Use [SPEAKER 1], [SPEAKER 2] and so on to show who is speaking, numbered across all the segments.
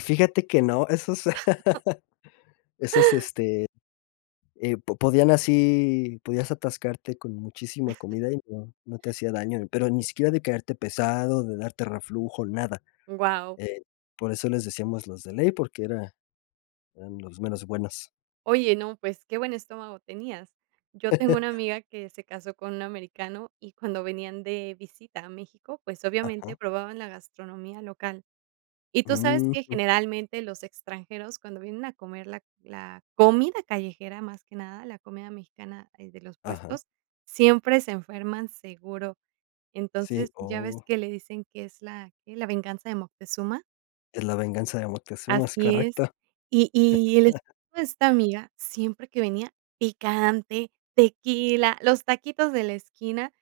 [SPEAKER 1] Fíjate que no, esos esos, este, eh, po podían así podías atascarte con muchísima comida, y no no te hacía daño, pero ni siquiera de quedarte pesado, de darte reflujo, nada.
[SPEAKER 2] ¡Guau!
[SPEAKER 1] Eh, por eso les decíamos los de ley, porque era eran los meros buenos.
[SPEAKER 2] Oye, no, pues, qué buen estómago tenías. Yo tengo una amiga que se casó con un americano y cuando venían de visita a México, pues, obviamente,
[SPEAKER 1] Ajá.
[SPEAKER 2] probaban la gastronomía local. Y tú sabes que
[SPEAKER 1] Ujú.
[SPEAKER 2] generalmente los extranjeros, cuando vienen a comer la la comida callejera, más que nada la comida mexicana de los
[SPEAKER 1] Ajá.
[SPEAKER 2] puestos, siempre se enferman seguro. Entonces,
[SPEAKER 1] Sí,
[SPEAKER 2] ya ves
[SPEAKER 1] oh.
[SPEAKER 2] que le dicen que es la que es la "Venganza de Moctezuma".
[SPEAKER 1] Es la "Venganza de Moctezuma", es
[SPEAKER 2] Así es.
[SPEAKER 1] correcto.
[SPEAKER 2] Y y y el esposo de esta amiga, siempre que venía, picante, tequila, los taquitos de la esquina,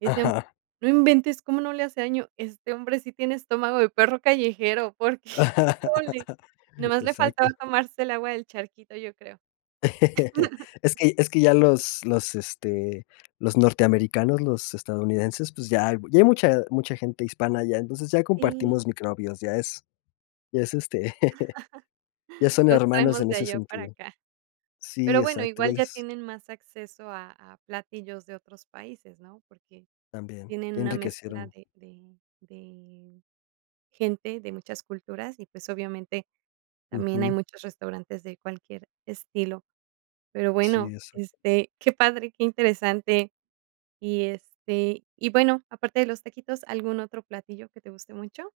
[SPEAKER 2] decían:
[SPEAKER 1] Ajá.
[SPEAKER 2] "No inventes, ¿cómo no le hace daño?, este hombre sí tiene estómago de perro callejero", porque, híjole nomás le faltaba
[SPEAKER 1] Exacto.
[SPEAKER 2] tomarse el agua del charquito, yo creo.
[SPEAKER 1] Es que es que ya los los, este, los norteamericanos, los estadounidenses, pues, ya ya hay mucha mucha gente hispana allá, entonces ya
[SPEAKER 2] Sí.
[SPEAKER 1] compartimos microbios, ya es ya es, este, ya son
[SPEAKER 2] Los
[SPEAKER 1] hermanos
[SPEAKER 2] traemos
[SPEAKER 1] en
[SPEAKER 2] de
[SPEAKER 1] ese
[SPEAKER 2] allá para
[SPEAKER 1] sentido
[SPEAKER 2] acá.
[SPEAKER 1] sí,
[SPEAKER 2] Pero bueno,
[SPEAKER 1] exacto,
[SPEAKER 2] igual ya
[SPEAKER 1] iguales.
[SPEAKER 2] tienen más acceso a a platillos de otros países, ¿no? Porque
[SPEAKER 1] También,
[SPEAKER 2] tienen
[SPEAKER 1] ya
[SPEAKER 2] una mezcla
[SPEAKER 1] enriquecieron.
[SPEAKER 2] de de de gente de muchas culturas y, pues, obviamente también hay
[SPEAKER 1] Ujú.
[SPEAKER 2] muchos restaurantes de cualquier estilo. Pero bueno,
[SPEAKER 1] Sí, eso.
[SPEAKER 2] este, qué padre, qué interesante. Y, este, y bueno, aparte de los taquitos, ¿algún otro platillo que te guste mucho?